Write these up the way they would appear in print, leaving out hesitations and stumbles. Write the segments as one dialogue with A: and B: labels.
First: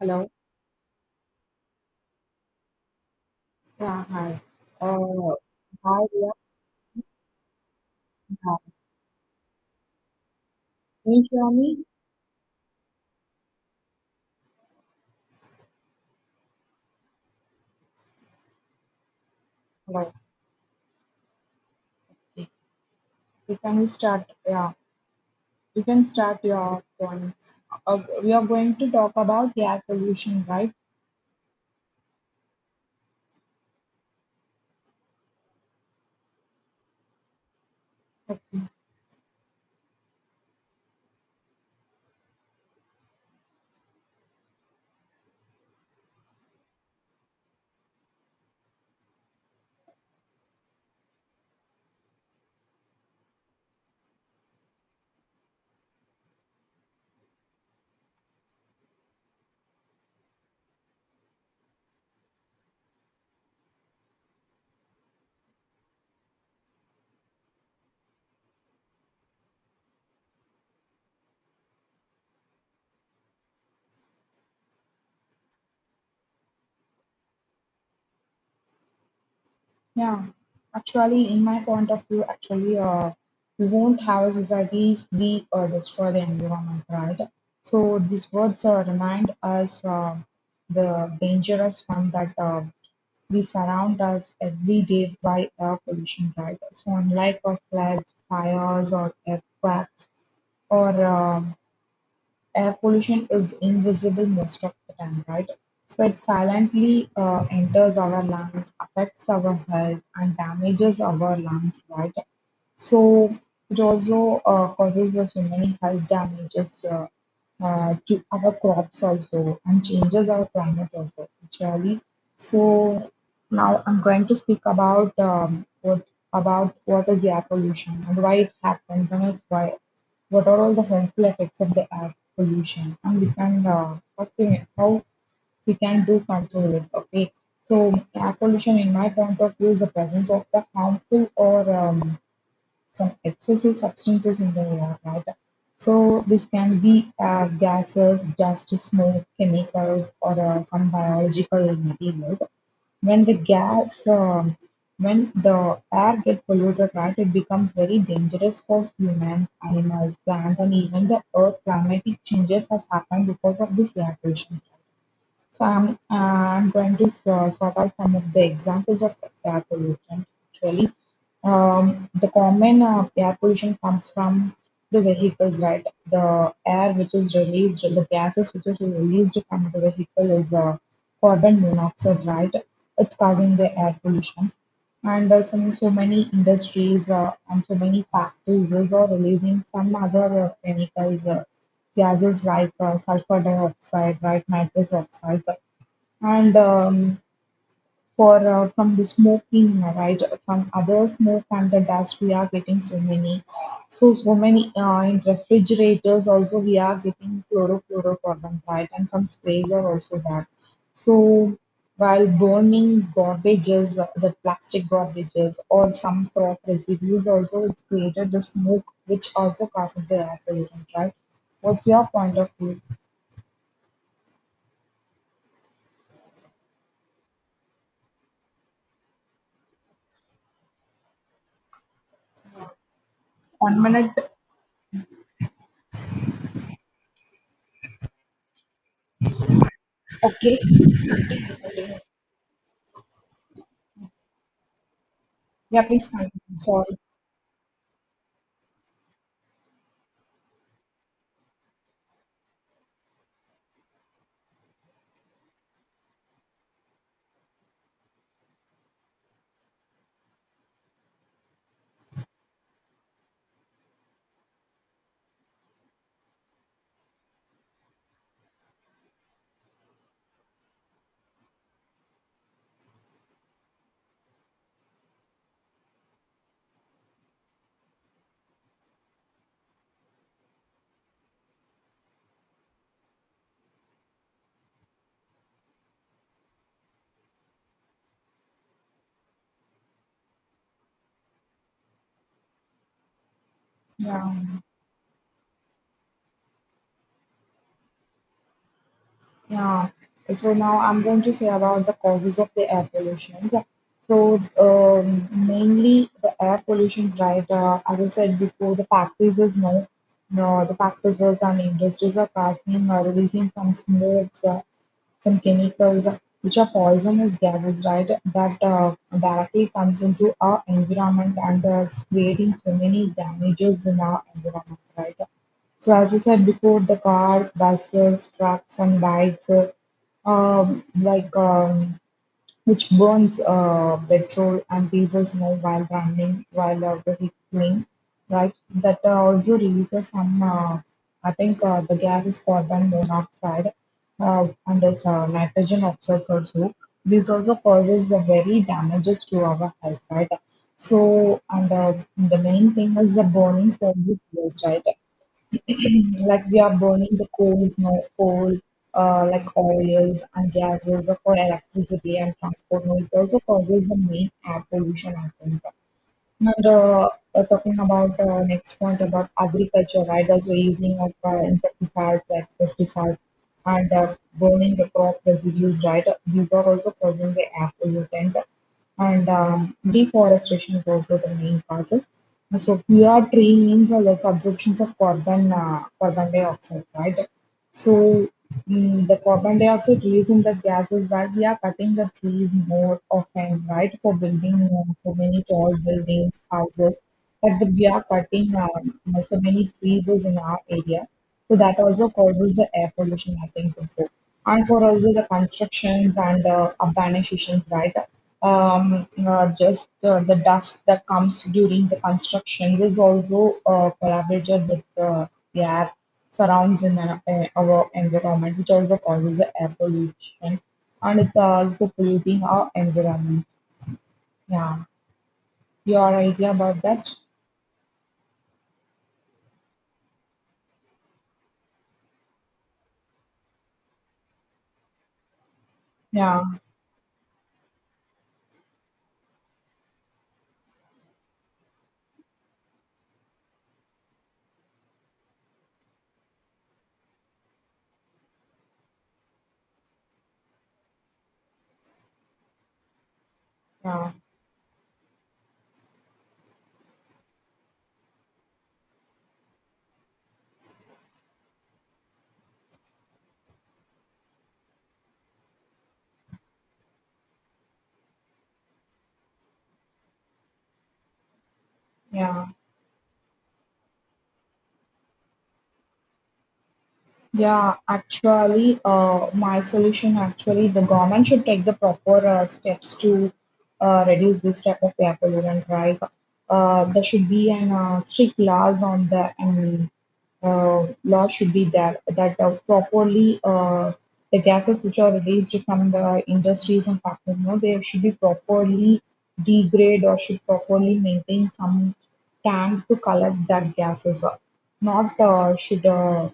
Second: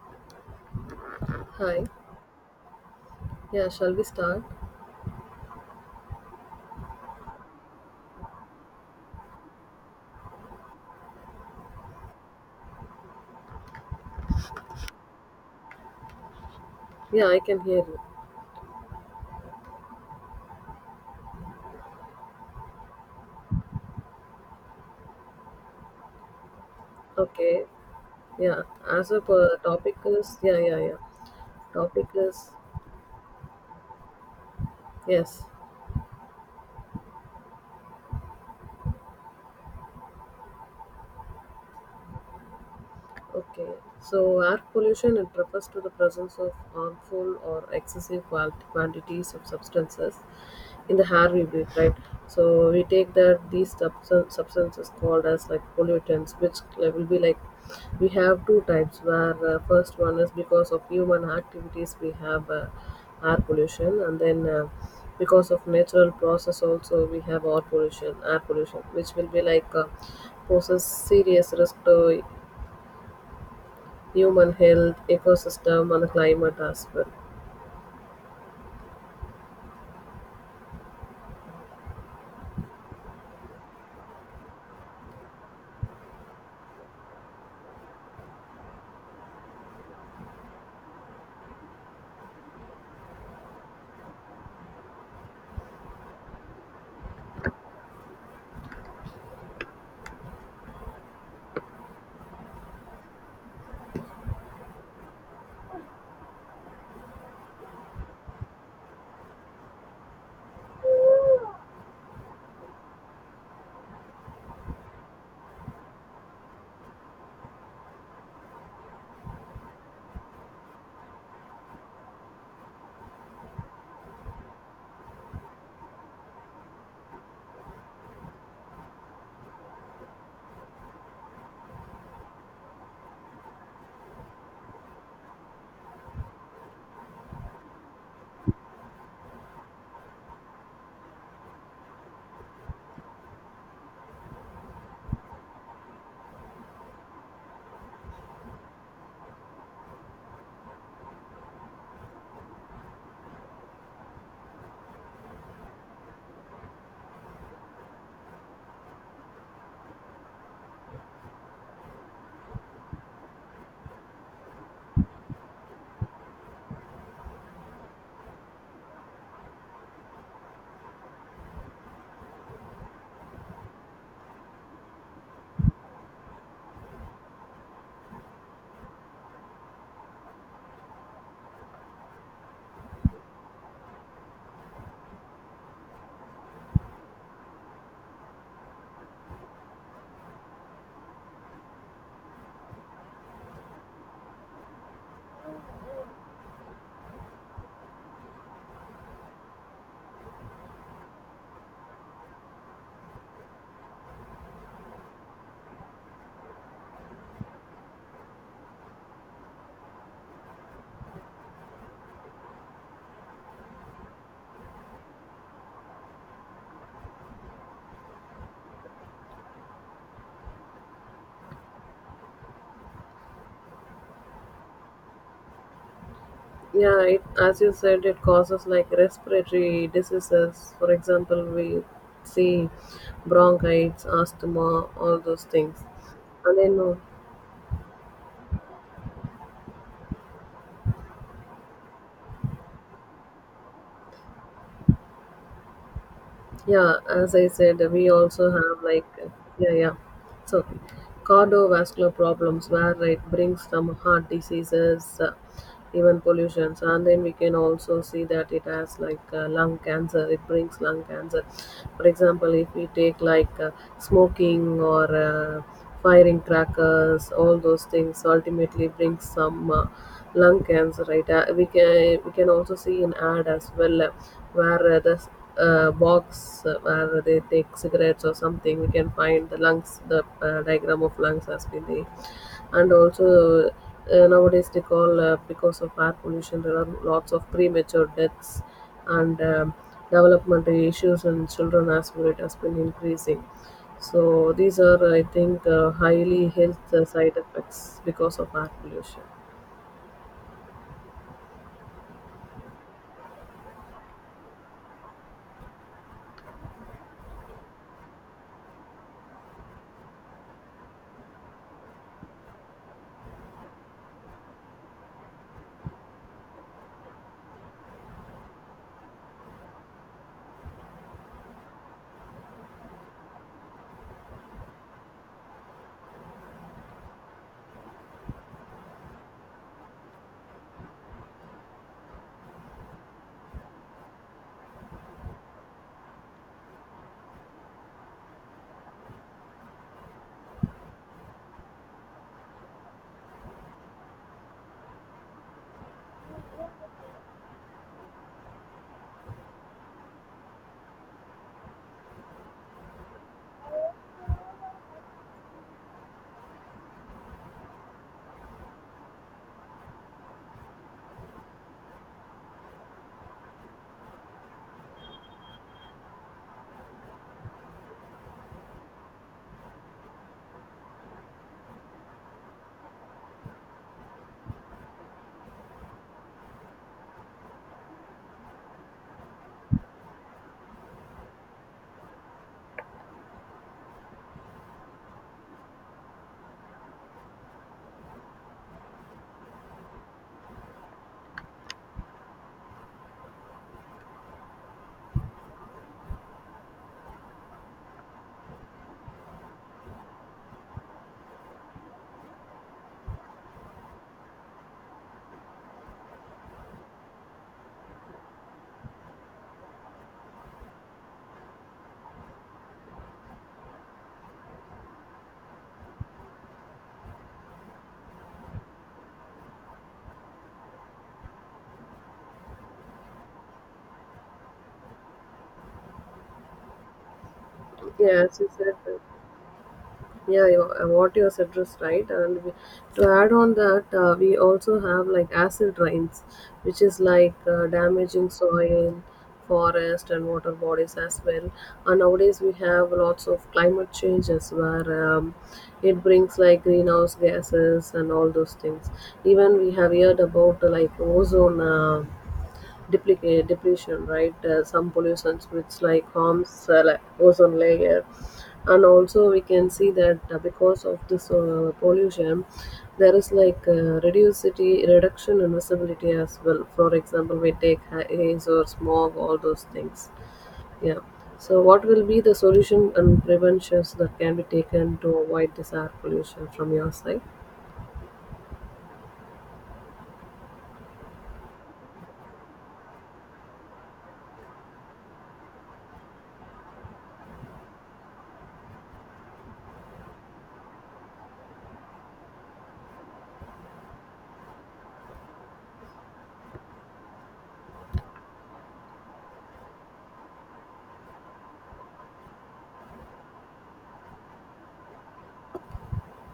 A: Hello.
B: Hi. Yeah, shall
A: Yeah,
B: we
A: hi.
B: start?
A: Uh, hi, yeah, Hi. Can you hear me?
B: Yeah, I can hear you.
A: Hello. Okay. You can start. Yeah, you can start your points.
B: Okay.
A: We are
B: Yeah.
A: going to
B: As
A: talk
B: of
A: about the air
B: topic is
A: pollution,
B: yeah,
A: right?
B: yeah, yeah. Topic is yes.
A: Okay.
B: Okay, so air pollution it refers to the presence of harmful or excessive quantities of substances in the air we breathe, right? So we take that these substances called as like pollutants, which will be like we have two types. Where first one is because of human activities we have air pollution, and then because of natural process also we have air pollution, which will be like poses serious risk to human health, ecosystem, and climate as well.
A: Yeah. In my point of view, we won't have a society if we destroy the environment, right? So these words remind us the dangerous one that We surround us every day by air pollution, right? So unlike of floods, fires, or earthquakes, or air pollution is invisible most of the time, right? So it silently enters our lungs, affects our health, and damages our lungs, right? So it also causes so many health damages to our crops also, and changes our climate also actually. So now I'm going to speak about what is air pollution and why it happens, and it's why what are all the harmful effects of the air pollution, and we can how we can do control it. Okay, so air pollution, in my point of view, is the presence of the harmful or some excessive substances in the air, right? So this can be gases, dust, smoke, chemicals, or some biological materials. When the gas, um, when the air gets polluted, right, it becomes very dangerous for humans, animals, plants, and even the earth. Climatic changes has happened because of this air pollution. So I'm going to sort out some of the examples of air pollution. Actually, the common air pollution comes from the vehicles, right? The air which is released, the gases which is released from the vehicle is carbon monoxide, right? It's causing the air pollution. And so, so many industries and so many factories is releasing some other chemicals, gases like sulfur dioxide, right, nitrous oxides, and for from the smoking, right, from other smoke and the dust we are getting so many, so many in refrigerators also we are getting chlorofluorocarbon, right, and some sprays are also that. So while burning garbages, the plastic garbages or some crop residues also, it's created the smoke which also causes the air pollution, right? What's your point of view?
B: Yeah, it, as you said, it causes like respiratory diseases. For example, we see
A: One
B: bronchitis,
A: minute.
B: asthma, all those things. And then
A: Okay, yeah, please continue,
B: yeah,
A: sorry.
B: as I said, we also have like, yeah, yeah. So, cardiovascular problems where it brings some heart diseases, even pollutions, and then we can also see that it has like lung cancer. It brings lung cancer. For example, if we take like smoking or firing crackers, all those things ultimately brings some lung cancer. Right? We can also see in ad as well. Where The box where they take cigarettes or something, we can find the lungs, the diagram of lungs has been there. And also nowadays they call, because of air pollution there are lots of premature deaths, and developmental issues in children as well it has been increasing.
A: Yeah,
B: So these are I think highly health side effects because of air pollution.
A: yeah. So now I'm going to say about the causes of the air pollution. So mainly the air pollution, right? As I said before, the factories is no, no, the factories and industries are casting or releasing some smokes, some chemicals which are poisonous gases, right? That directly comes into our environment and is creating so many damages in our environment, right? So as you said before, the cars, buses, trucks, and bikes, um, like um, which burns petrol and diesel now while running, while vehiculing, right? That also releases some, I think the gas is carbon monoxide and there's nitrogen oxides also. This also causes very damages to our health, right? So, and the main thing is the burning causes waste, right? Like we are burning the coals, no coal, like oils and gases for electricity and transport. No, it also causes the main air pollution, I think. And talking about next point about agriculture, right? Also using of insecticides like pesticides, and burning the crop residues, right? These are also causing the air pollutant. And deforestation is also the main causes. So, pure tree means a less absorption of carbon dioxide, right? So the carbon dioxide released in the gases while we are cutting the trees more often, right? For building so many tall buildings, houses, like we are cutting so many trees is in our area. So that also causes the air pollution, I think also. And for also the constructions and the urbanizations, right? Just The dust that comes during the construction is also collaborated with the air surrounds in our environment, which also causes the air pollution, and it's also polluting our environment. Yeah, your idea about that?
B: Yeah, as you said, yeah you, what you has addressed right and we, to add on that we also have like acid rains
A: Yeah,
B: which is like damaging soil, forest and water bodies as well. And nowadays we have lots of climate changes where it brings like greenhouse gases and all those things. Even we have heard about like ozone depletion,
A: yeah,
B: right? Some pollutions which like harms like ozone layer, and also we can see that because of this pollution, there is like reducity reduction in visibility as well. For example, we take haze or smog, all those things. Yeah. So, what will be the
A: yeah.
B: solution and preventions that can be taken to avoid this air pollution from your side?
A: Yeah, actually, my solution actually, the government should take the proper steps to reduce this type of air pollutant, right? There should be an strict laws on the, and law should be there that properly the gases which are released from the industries and factories, you know, they should be properly degrade, or should properly maintain some tank to collect that gases. Not should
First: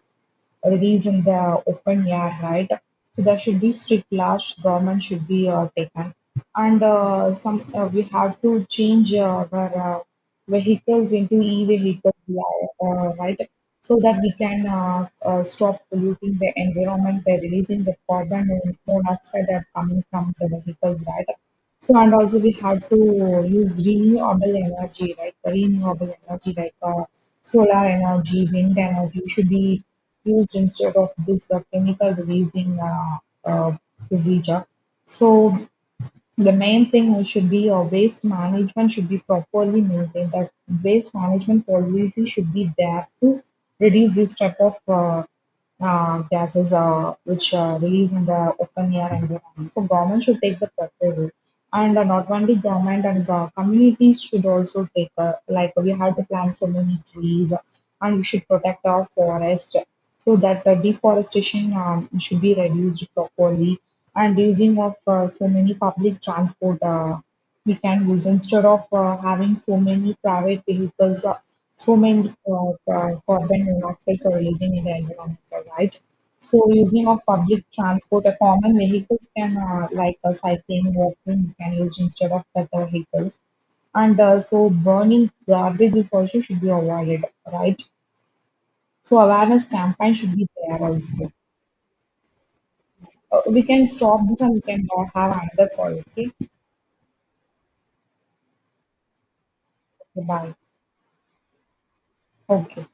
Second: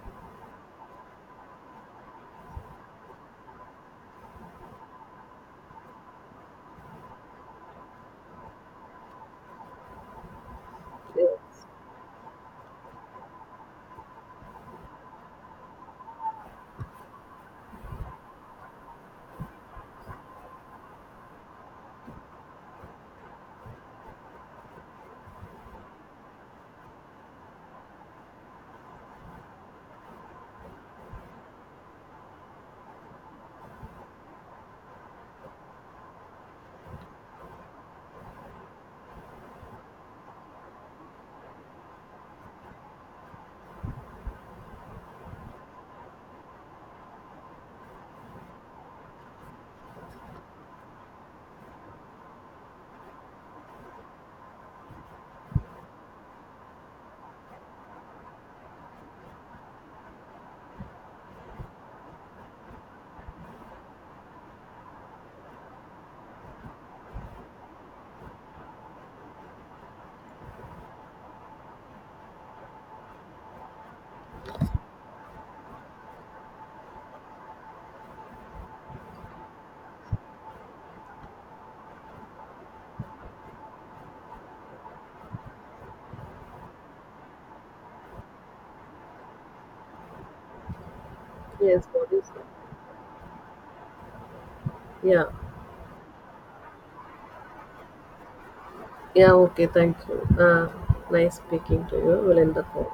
A: release in the open air, right? So there should be strict laws. Government should be taken, and some we have to change our vehicles into
B: Yes.
A: e-vehicles, right? So that we can stop polluting the environment by releasing the carbon and monoxide that are coming from the vehicles, right? So, and also we have to use renewable energy, right? Renewable energy like solar energy, wind energy should be used instead of this chemical releasing uh, procedure. So the main thing we should be, our waste management should be properly maintained. That waste management policy should be there to reduce this type of gases which release in the open air environment. So government should take the proper role, and not only government and communities should also take. Like we have to plant so many trees, and we should protect our forest so that deforestation should be reduced properly, and using of so many public transport we can use instead of having so many private vehicles. So many carbon monoxides are releasing in the environment, right? So using of public transport, a common vehicles can cycling, walking, we can use instead of other vehicles. And so burning garbage is also should be avoided, right? So awareness campaign should be there also.
B: Yes. What is? It?
A: We can stop this, and we can
B: Yeah.
A: have another call. Okay.
B: Yeah, okay, thank you.
A: Okay. Bye.
B: Nice speaking to you. We'll end the
A: Okay.
B: call.